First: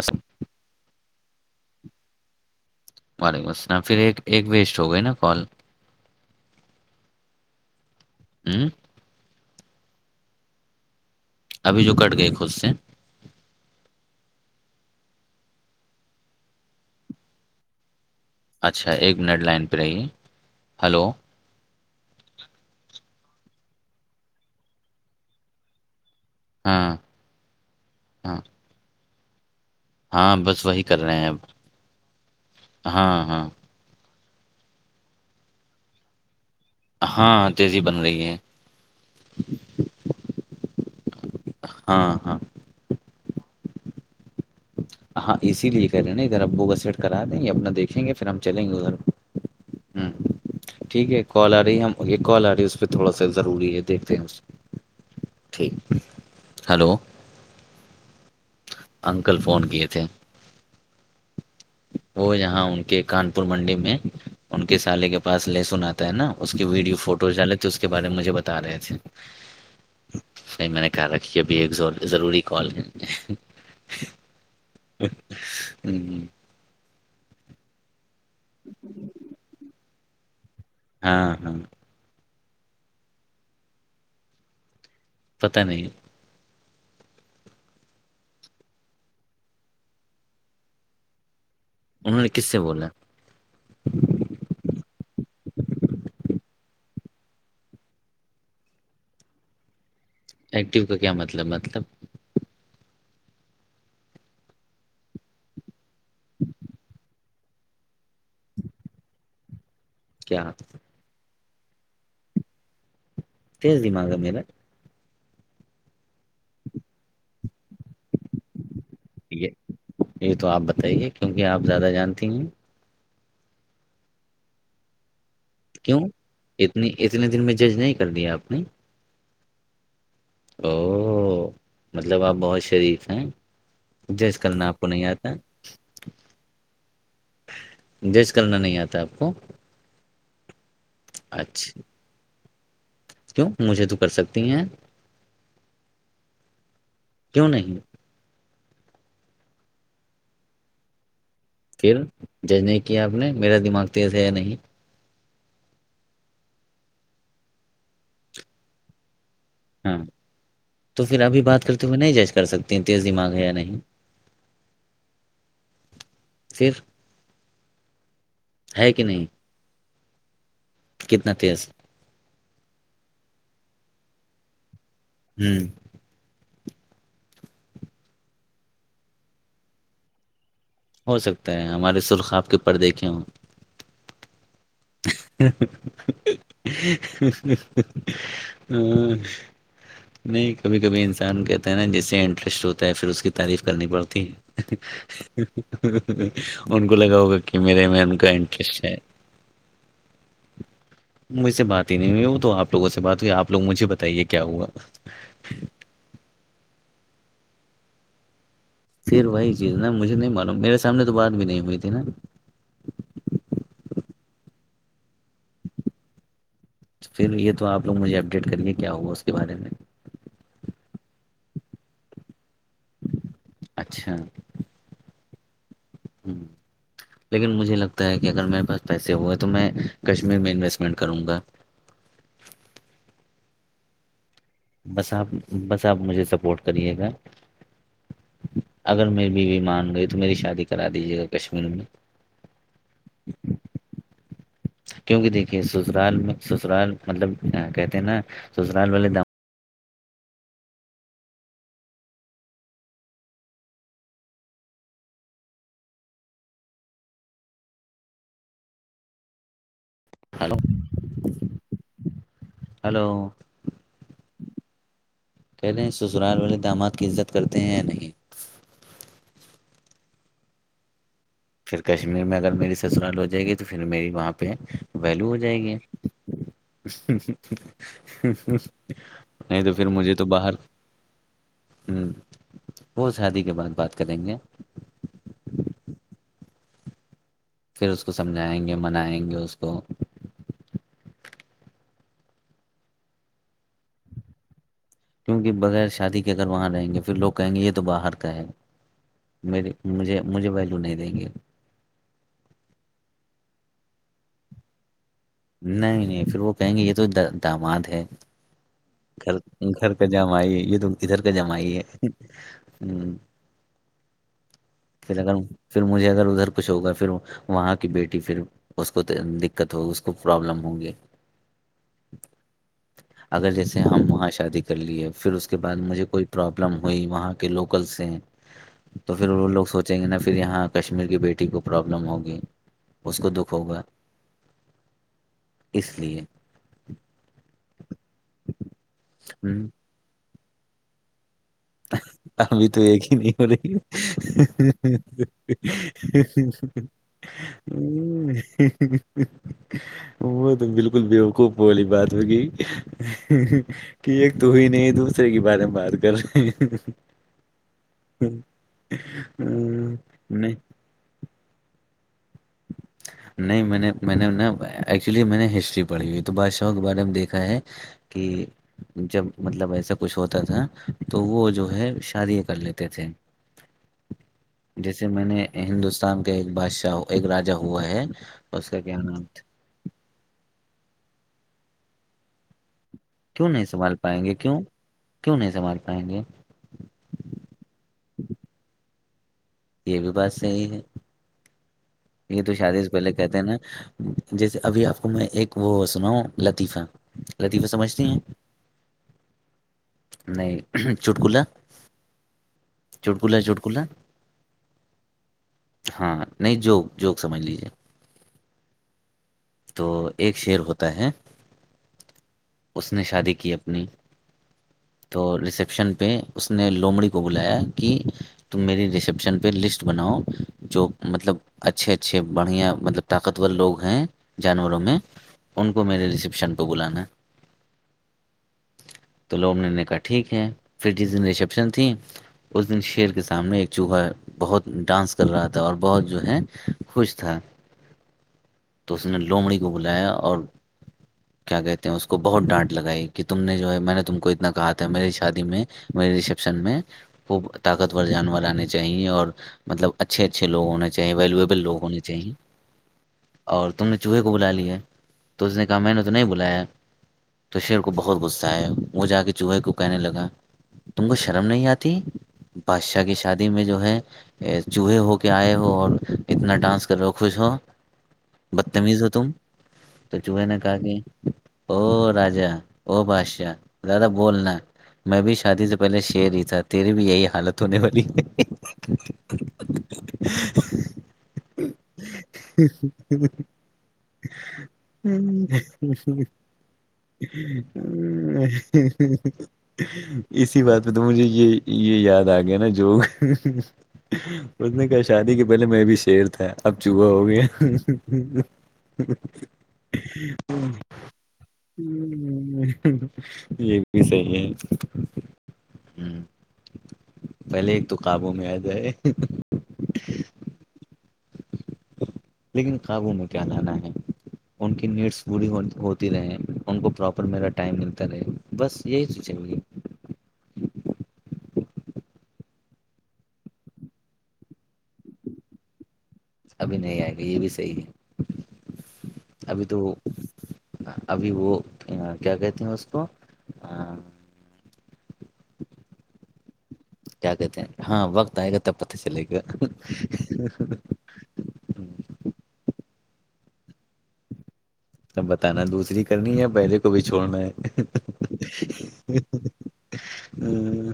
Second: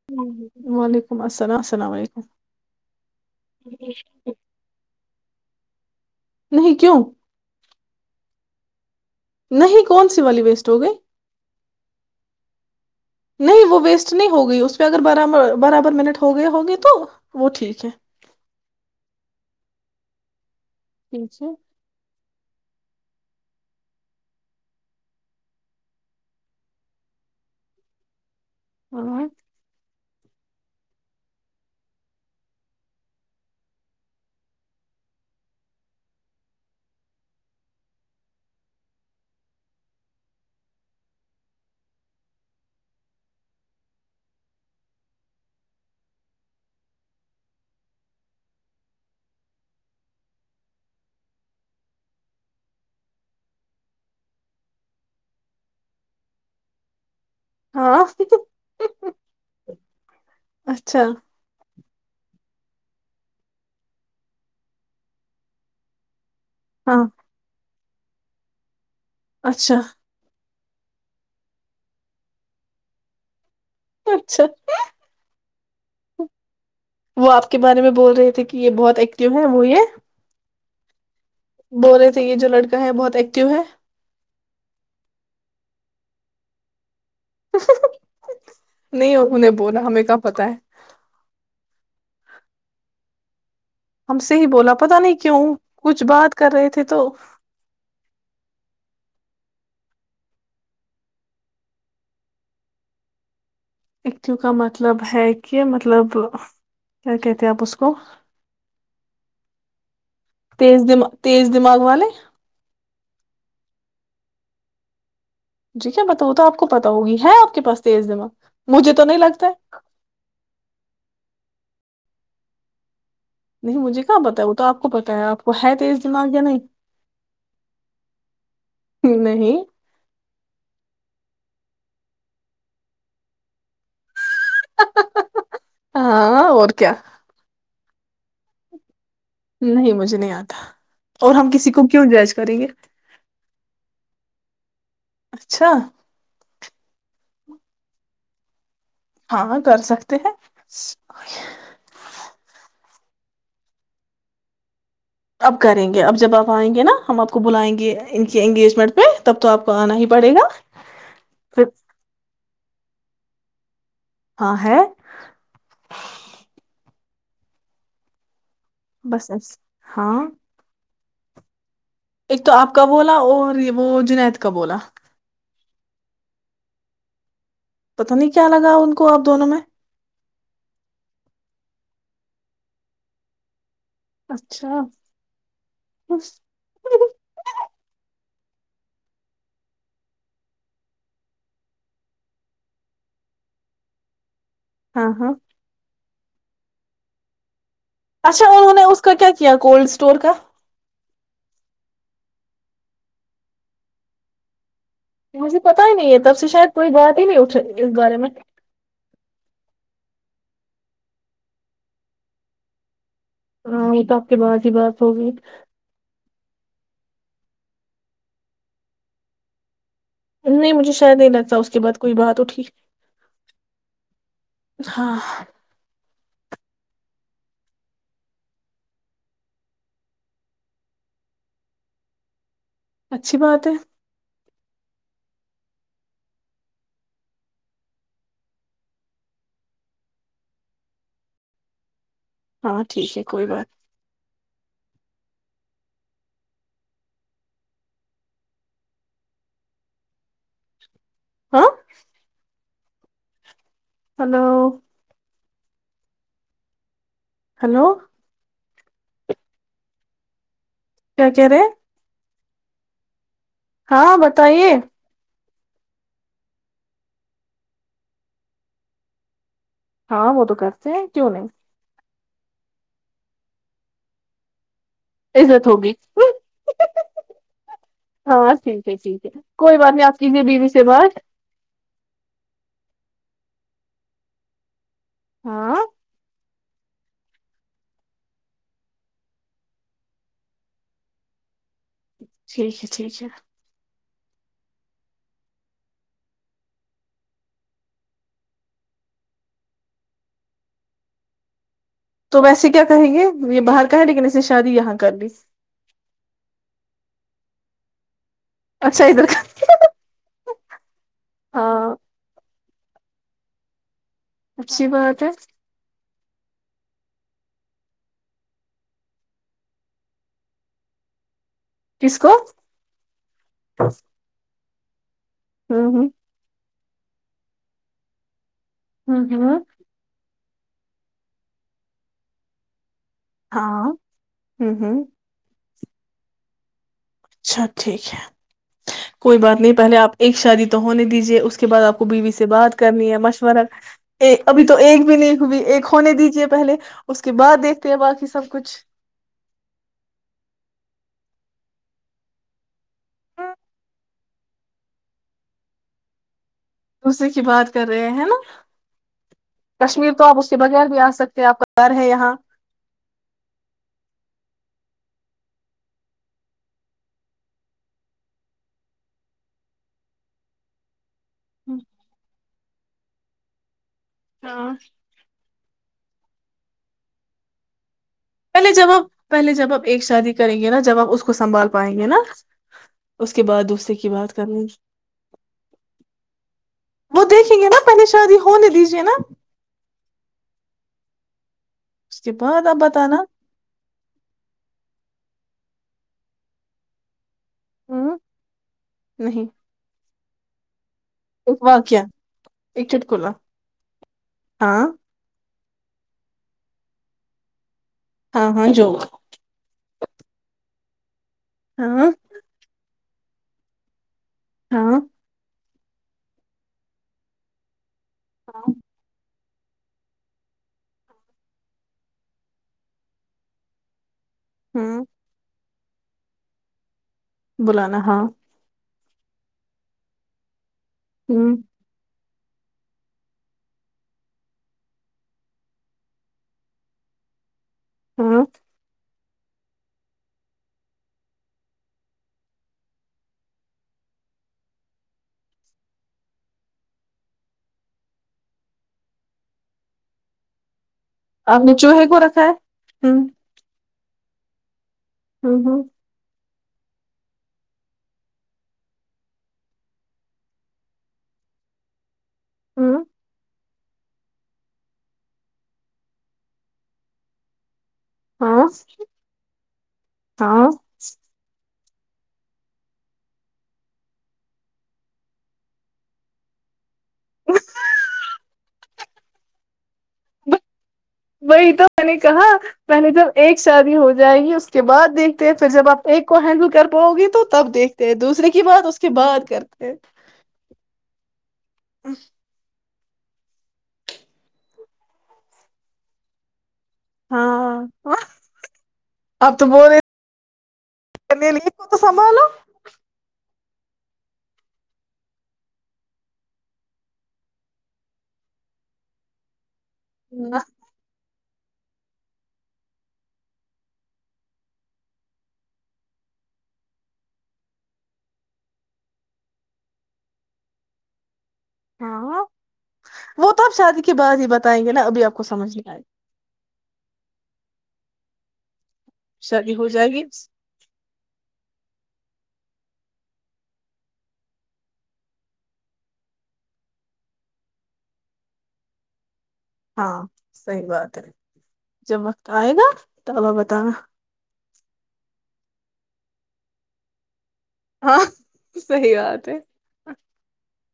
الس ہ وعلیکم السملاملام السلام علیکم وعلیکم السلام پھر ایک ویسٹ ہو گئے نا کال نہیں کیوں ہمم نہیں کون سی والی ویسٹ ہو گئی ابھی جو کٹ گئے خود سے نہیں وہ ویسٹ نہیں ہوگئی اس پہ اگر برابر برابر منٹ ہو گئے ہو گے تو وہ ٹھیک ہے اچھا ایک منٹ لائن پہ رہیے ہلو [inaudible] ہاں ہاں اور ہاں بس وہی کر رہے ہیں اب ہاں ہاں ہاں تیزی بن رہی ہے ہاں ہاں ہاں اسی لیے کہہ رہے نا ادھر ابو کو سیٹ کرا دیں گے‌اپنا دیکھیں گے پھر ہم چلیں گے ادھر ہمم ٹھیک ہے کال آ رہی ہم یہ کال آ رہی ہے اس پہ تھوڑا سا ضروری ہے دیکھتے ہیں ٹھیک ہلو ہاں انکل فون کیے تھے اچھا وہ یہاں ان کے کانپور منڈی میں ان کے سالی کے پاس لہسن آتا ہے نا اس کے ویڈیو ہاں فوٹو جالے تھے اس کے بارے میں مجھے بتا رہے تھے اچھا نہیں میں نے کہا رکھیے ابھی ایک ضروری کال ہے اچھا ہمم وہ آپ کے بارے میں بول رہے تھے کہ یہ بہت ایکٹیو ہیں وہ یہ ہاں ہاں بول رہے تھے یہ جو لڑکا ہے بہت ایکٹو ہے پتا نہیں نہیں انہوں نے بولا ہمیں کہا پتا ہے انہوں نے کس سے بولا ہم سے ہی بولا پتا نہیں کیوں کچھ بات کر رہے تھے تو ایکٹو کا کیا مطلب مطلب ایکٹو کا مطلب ہے کہ مطلب مطلب کیا کہتے تے ہے آپ اسکو کیا تیز دماغ تیز دماغ والے تیز دماغ ہے میرا جی مجھے کیا پتا وہ تو آپ کو پتا ہوگی ہے آپ کے پاس تیز دماغ مجھے تو نہیں لگتا یہ ہے یہ تو آپ بتائیے کیونکہ آپ زیادہ جانتی ہیں نہیں مجھے کہاں پتا ہے وہ تو آپ کو پتا ہے آپ کو ہے کیوں تیز دماغ یا نہیں اتنی اتنے دن میں جج نہیں کر دیا آپ نے نہیں او مطلب آپ بہت شریف ہیں جی اس کرن آپ کو نہیں آتا ہاں اور کیا ڈیج کرنا نہیں آتا آپ کو نہیں مجھے نہیں آتا اور ہم اچھا کسی کو کیوں جائچ کری یہ کیوں مجھے تو کر سکتی ہیں اچھا کیوں نہیں ہاں کر سکتے ہیں پھر جج نہیں کیا آپ نے میرا دماغ تیز ہے یا نہیں اب کریں گے اب جب آپ آئیں گے نا ہم آپ کو بلائیں گے ان کے انگیجمنٹ پہ تب تو آپ کو آنا ہاں ہی پڑے گا تو پھر ابھی بات کرتے ہوئے نہیں جائج کر سکتا اتنی تیزی مانگ ہے یا نہیں ہاں ہے پھر ہے کہ نہیں بسس ہاں کتنا تیز ایک تو آپ کا بولا اور وہ جنید کا بولا تین پت نہیں کیا لگا ان کو آپ دونوں میں ہو سکتا ہے ہمارے سرخواب کے پر دیکھے ہ اچ [inaudible] ہ نہیں کبھی کبھی انسان کہتا ہے نا جس سے انٹرسٹ ہوتا ہے پھر اس کی تعریف کرنی پڑتی ہاں ہاں ہے [inaudible] ان کو لگا ہوگا کہ میرے میں ان کا اچھا انہوں نے انٹرسٹ ہے اس کا کیا کیا کولڈ اسٹور کا مجھ سے بات ہی نہیں ہوئی تو آپ لوگوں سے بات ہوئی آپ لوگ مجھے بتائیے کیا ہوا مجھے پتا ہی نہیں ہے تب سے شاید کوئی گات ہی نہیں اٹھ گے میں پھر وہی چیز نا مجھے نہیں معلوم میرے سامنے تو بات بھی نہیں ہوئی تھی نا ہاں یہ تو آپ کے باہار ہی برف ہوگی پھر یہ تو آپ لوگ مجھے اپڈیٹ کریے کیا ہوگا اس کے بارے میں نہیں مجھے شاید نہیں لگتا اس کے بعد کوئی بات اٹھی اچھا ہاں ہ لیکن مجھے لگتا ہے کہ اگر میرے پاس پیسے ہوئے تو میں کشمیر میں انویسٹمنٹ کروں گا اچھی بات ہے بس آپ بس آپ مجھے سپورٹ کریے گا اگر میری بیوی مان گئی تو میری شادی کرا دیجیے گا کشمیر میں ہاں ٹھیک ہے کوئی بات کیونکہ دیکھیے سسرال میں سسرال مطلب کہتے ہیں نا سسرال والے دام ہاں ہلو ہلو ہلو کیا کہہ رہے ہلو ہاں بتائیے کہہلیں سسرال والے اقدامات کی عزت کرتے ہیں یا نہیں ہاں وہ تو کرتے ہیں کیوں نہیں پھر کشمیر میں اگر میری سسرال ہو جائے گی تو پھر میری وہاں پہ ویلو ہو جائے عزت گی ہوگی ہاں ٹھیک ہے ٹھیک ہے نہیں تو کوئی پھر بات مجھے آپ تو کیجیے باہر بیوی سے بات ہوں بہت شادی کے بعد بات کریں گے ہاں پھر اس کو سمجھائیں گے منائیں گے اس کو ٹھیک ہے ٹھیک ہے کیونکہ بغیر شادی کہہ کر وہاں رہیں گے پھر لوگ کہیں گے یہ تو باہر کا ہے م مجھے مجھے ویلو نہیں دیں گے تو ویسے کیا کہیں گے یہ باہر کا ہے لیکن اس نے شادی یہاں کر لی نہیں نہیں پھر وہ کہیں گے یہ تو داماد ہے اچھا ادھر خھر کا گر ک جام آئی یہیدن ادھر کا جمعائی ہاں ہے ہوں اچھی پھر بات ہے اگر پھر مجھے اگر ادھر کچھ ہوگا پھر وہاں کی بیٹی پھر اس کو دقت ہوگی اس کو کو پرابلم ہوں گی کس کو اگر جیسے ہم وہاں شادی کر لیے پھر اس کے بعد ہوں مجھے ہوں کوئی پرابلم ہو ہوئی وہاں کے لوکلس ہیں تو ہوں پھر وہ ہوں لوگ سوچیں گے نا پھر یہاں کشمیر کی بیٹی کو پرابلم ہوگی اس کو دکھ ہوگا ہاں ہ ہوں اس لیے اچھا ٹھیک ہے کوئی بات ہوں نہیں پہلے آپ ایک شادی تو ہونے دیجیے اس کے بعد آپ کو بیوی سے ابھی بات تو ایک کرنی ہی ہے نہیں ہو مشورہ رہی ابھی تو ایک بھی نہیں ہوئی ایک ہونے دیجیے پہلے اس کے بعد دیکھتے ہیں باقی سب کچھ وہ تو بالکل بےوکوب بوی بات ہوگی کہ ایک تو ہی نہیں دوسرے کے بارے میں بات کر رہے ہیں دوسری کی بات کر رہے ہیں ہے نا کشمیر تو آپ اس نہیں کے بغیر بھی آ سکتے کیا آ پرار ہے یہاں نہیں میں نے میں نے ن ایکچولی میں نے ہسٹری پڑھی ہوئی تو بادشاہ کے بارے میں دیکھا ہے کہ جب مطلب ایسا کچھ ہوتا تھا تو وہ جو ہے شادیاں کر لیتے تے تھے ہاں جیسے میں نے ہندوستان سام کے بادشاہ ایک را ہوا ہے اس پہلے کا جب کیا آپ نام تھا پہلے جب آپ ایک شادی کریں گے نا جب آپ اس کو سنبھال پائیں گے نا اس کے کیوں بعد نہیں دوسرے سنبھال کی پائیں گے بات کیوں کرنیی کیوں نہیں سنبھال پائیں گے وہ دیکھیں گے نا پہنی شادی ہونے دیجیے نا یہ بھی بات صحی ہے اس کے یہ تو بعد آپ شادی سے پہلے بتانا کہتے ہیں نا جیسے ابھی آپ کو میں ایک وہ سنا ہ لطیفہ لطیفہ سمجھتی ہوں ہیں نہیں نہیں چٹکلا ایک واقع ایک چٹکلا ہاں ہاں نہیں جوک جوک سمجھ لیجیے ہاں ہاں جو تو ایک شعر ہوتا ہے ہاں اس نے شادی کی اپنی ہاں تو رس آشن پہ اس نے لومڑی کو بلایا کہ ت میری ریسیپشن پ لسٹ بناؤ جو مطلب اچھے اچھے بڑھیا مطلب طاقتور لوگ ہیں جانوروں میں ہوں ان کو میرے ریسیپشن پہ بلانا بولانا ہاں تو لوگوں نے نے کہا ٹھیک ہے پھر جس دن ہوں ریسیپشن تھیں اس دن شیر کے سامنے ایک چوہا بہت ڈانس کر رہا تھا اور بہت جو ہے خوش تھا ہھ تو اس نے لومڑی کو بلایا اور کیا کہتے ہیں اس کو بہت ڈانٹ لگائی کہ تم نے جو ہے میں نے تم کو اتنا کہا تھا میری شادی میں مے رسیپشن میں خوب طاقتور جانور آنے چاہیے اور مطلب اچھے اچھے لوگ ہونے چاہیے آپ ویلیویبل نے لوگ ہونے چوہے کو چاہیے رکھا ہے ہ اور تم نے چوہے کو بلا لیا ہے تو اس نے کہا میں نے تو نہیں بلایا ہے تو شیر کو بہت غصہ آئے وہ جا کے چوہے کو کہنے لگا تم کو شرم نہیں آتی بادشاہ ہوں کی شادی میں جو ہے چوہے ہو کے آئے ہو اور اتنا ڈانس کر رہو ہو خوش ہو ہاں بدتمیز ہو تم تو جو ہے نا ہاں کہ کہ او راجا او بادشاہ زیادہ بولنا میں بھی شادی سے پہلے شر ہی تھا تھی تری بھی یہی حالت ہونے والی ہے [inaudible] وہی تو میں نے کہا میں نے دیکھتے ہیں پھر جب آپ ایک کو ہینڈل کر پاؤ گی تو تب دیکھتے ہیں دوسرے کی بات اس کے بعد کرتے ہیں اسی بات پہ تو مجھے یہ یہ یاد آ گیا نا جوگ اس نے کہ شادی کے پہلے میں بھی شیر تھا اب چوہا ہو گیا آ تو ب رہ کت سنبھالو یہ بھی صحیح ہے ہ پہلے ایک تو قابووں میں آ جائے ہ [unintelligible] لیکن قابو میں کیا لانا ہے ان کی نیڈس پوری ہوتی رہے ان کو پراپر میرا ٹائم ملتا رہے بس یہی سوچی ہاںاں وہ تو اب شادی کی بعات ہی بتائیں گے نا ابھی آپ کو سمجھ نہیں آئے گی بھی نہیں آئے گا یہ بھی صحیح ہے ابھی شادی تو ہو جائے گی ابھی وہ کیا کہتے ہیں اس تو [unintelligible] کیا کہتے ہیں ہاں وقت آئے گا تب پتہ چلے گی ہاں صحیح بات ہے جب وقت آئے گا تولو بتانا سب بتانا دوسری کرنی ہے پہلے کو بھی چھوڑنا ہے ہاں صحی بات ہے ہوں،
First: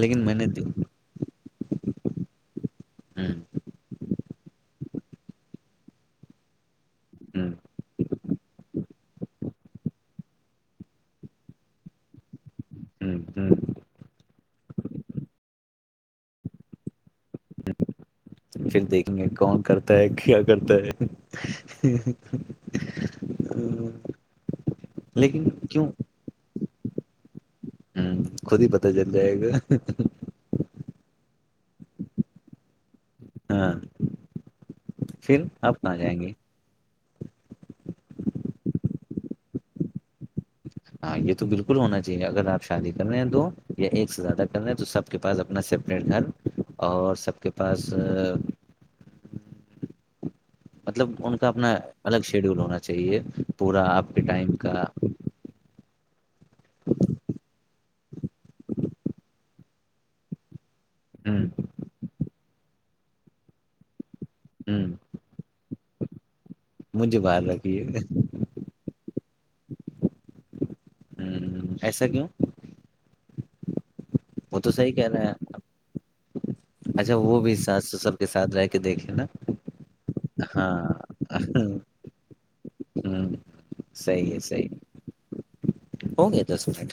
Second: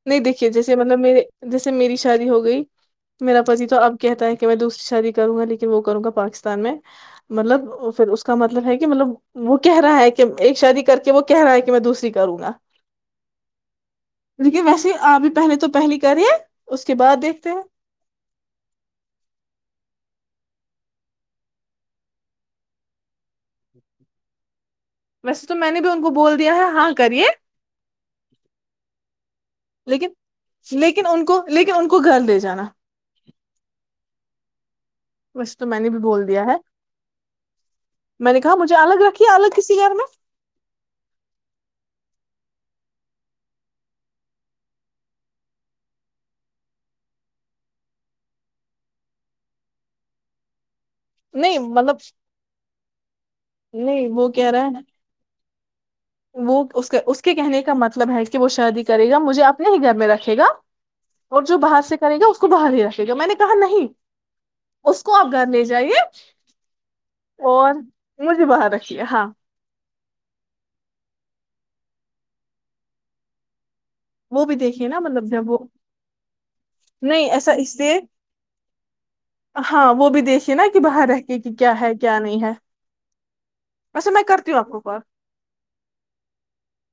لیکن نہیں میں نے دیکھیے دی- جیسے مطلب میرے جیسے میری شادی ہو گئی ہوں، میرا پتی تو اب کہتا ہے کہ میں دوسری شادی کروں گا لیکن کہ وہ کروں گا پاکستان میں ہوں، مطلب پھر اس کا مطلب ہے کہ مطلب وہ کہہ رہا ہے کہ ایک شادی کر کے وہ کہہ رہا ہے کہ میں دوسری کروں گا ہ ہ [unintelligible] لیکن ویسے آپ بھی پہلے تو پہلے کریے اس کے بعد دیک پھر دیکھیں گے کون کرتا ہے کیا کرتا ہے ہ ویسے تو میں نے بھی ان کو بول دیا ہے ہاں کریے ہوں خود ہی پتہ چل جائے گا لیکن لیکن ان کو لیکن ان کو گھر دے جانا ہاں پھر وسے تو آپ میں نے کہاں بھی جائیں بول گے دیا ہے میں نے کہا مجھے الگ رکھیے الگ کسی گھر میں ہاں یہ تو بالکل ہونا چاہیے اگر آپ شادی کر رہے ہیں دو یا ایک سے زیادہ کر رہے ہیں تو سب کے پاس اپنا سپریٹ گھر اور سب کے پاس مطلب ان کا نہیں اپنا مطلب الگ شیڈیول ہونا چاہیے پورا نہیں آپ کے وہ کہہ ٹائم رہا کا ہے وہ اس اس کے کہنے کا متلب مطلب ہے کہ وہ شادی کرے گا مجھے اپنے ہی گھر میں رکھے گا اور ہوں جو باہر سے کریں گا اس کو باہر ہی رکھ جو میں نے کہا نہیں ہوں اس کو آپ گھر لے جائیے مجھے باہر اور رکھیے مجھے بہت اچھی ہے ہاں ہوں ایسا کیوں وہ بھی تو دیکھیے صحیح نا کہہ رہے مطلب جب ہیں وہ اچھا نہیں وہ ایسا بھی اس ساس سے سسر کے ساتھ رہ کے دیکھے نا ہاں وہ بھی دیکھیے نا کہ ہاں باہر رہ کے کہ کیا ہے کیا نہیں ہے ہ ویسے میں صحیح ہے کرتی ہوں صحیح آپ کو کال ہو گے دس منٹ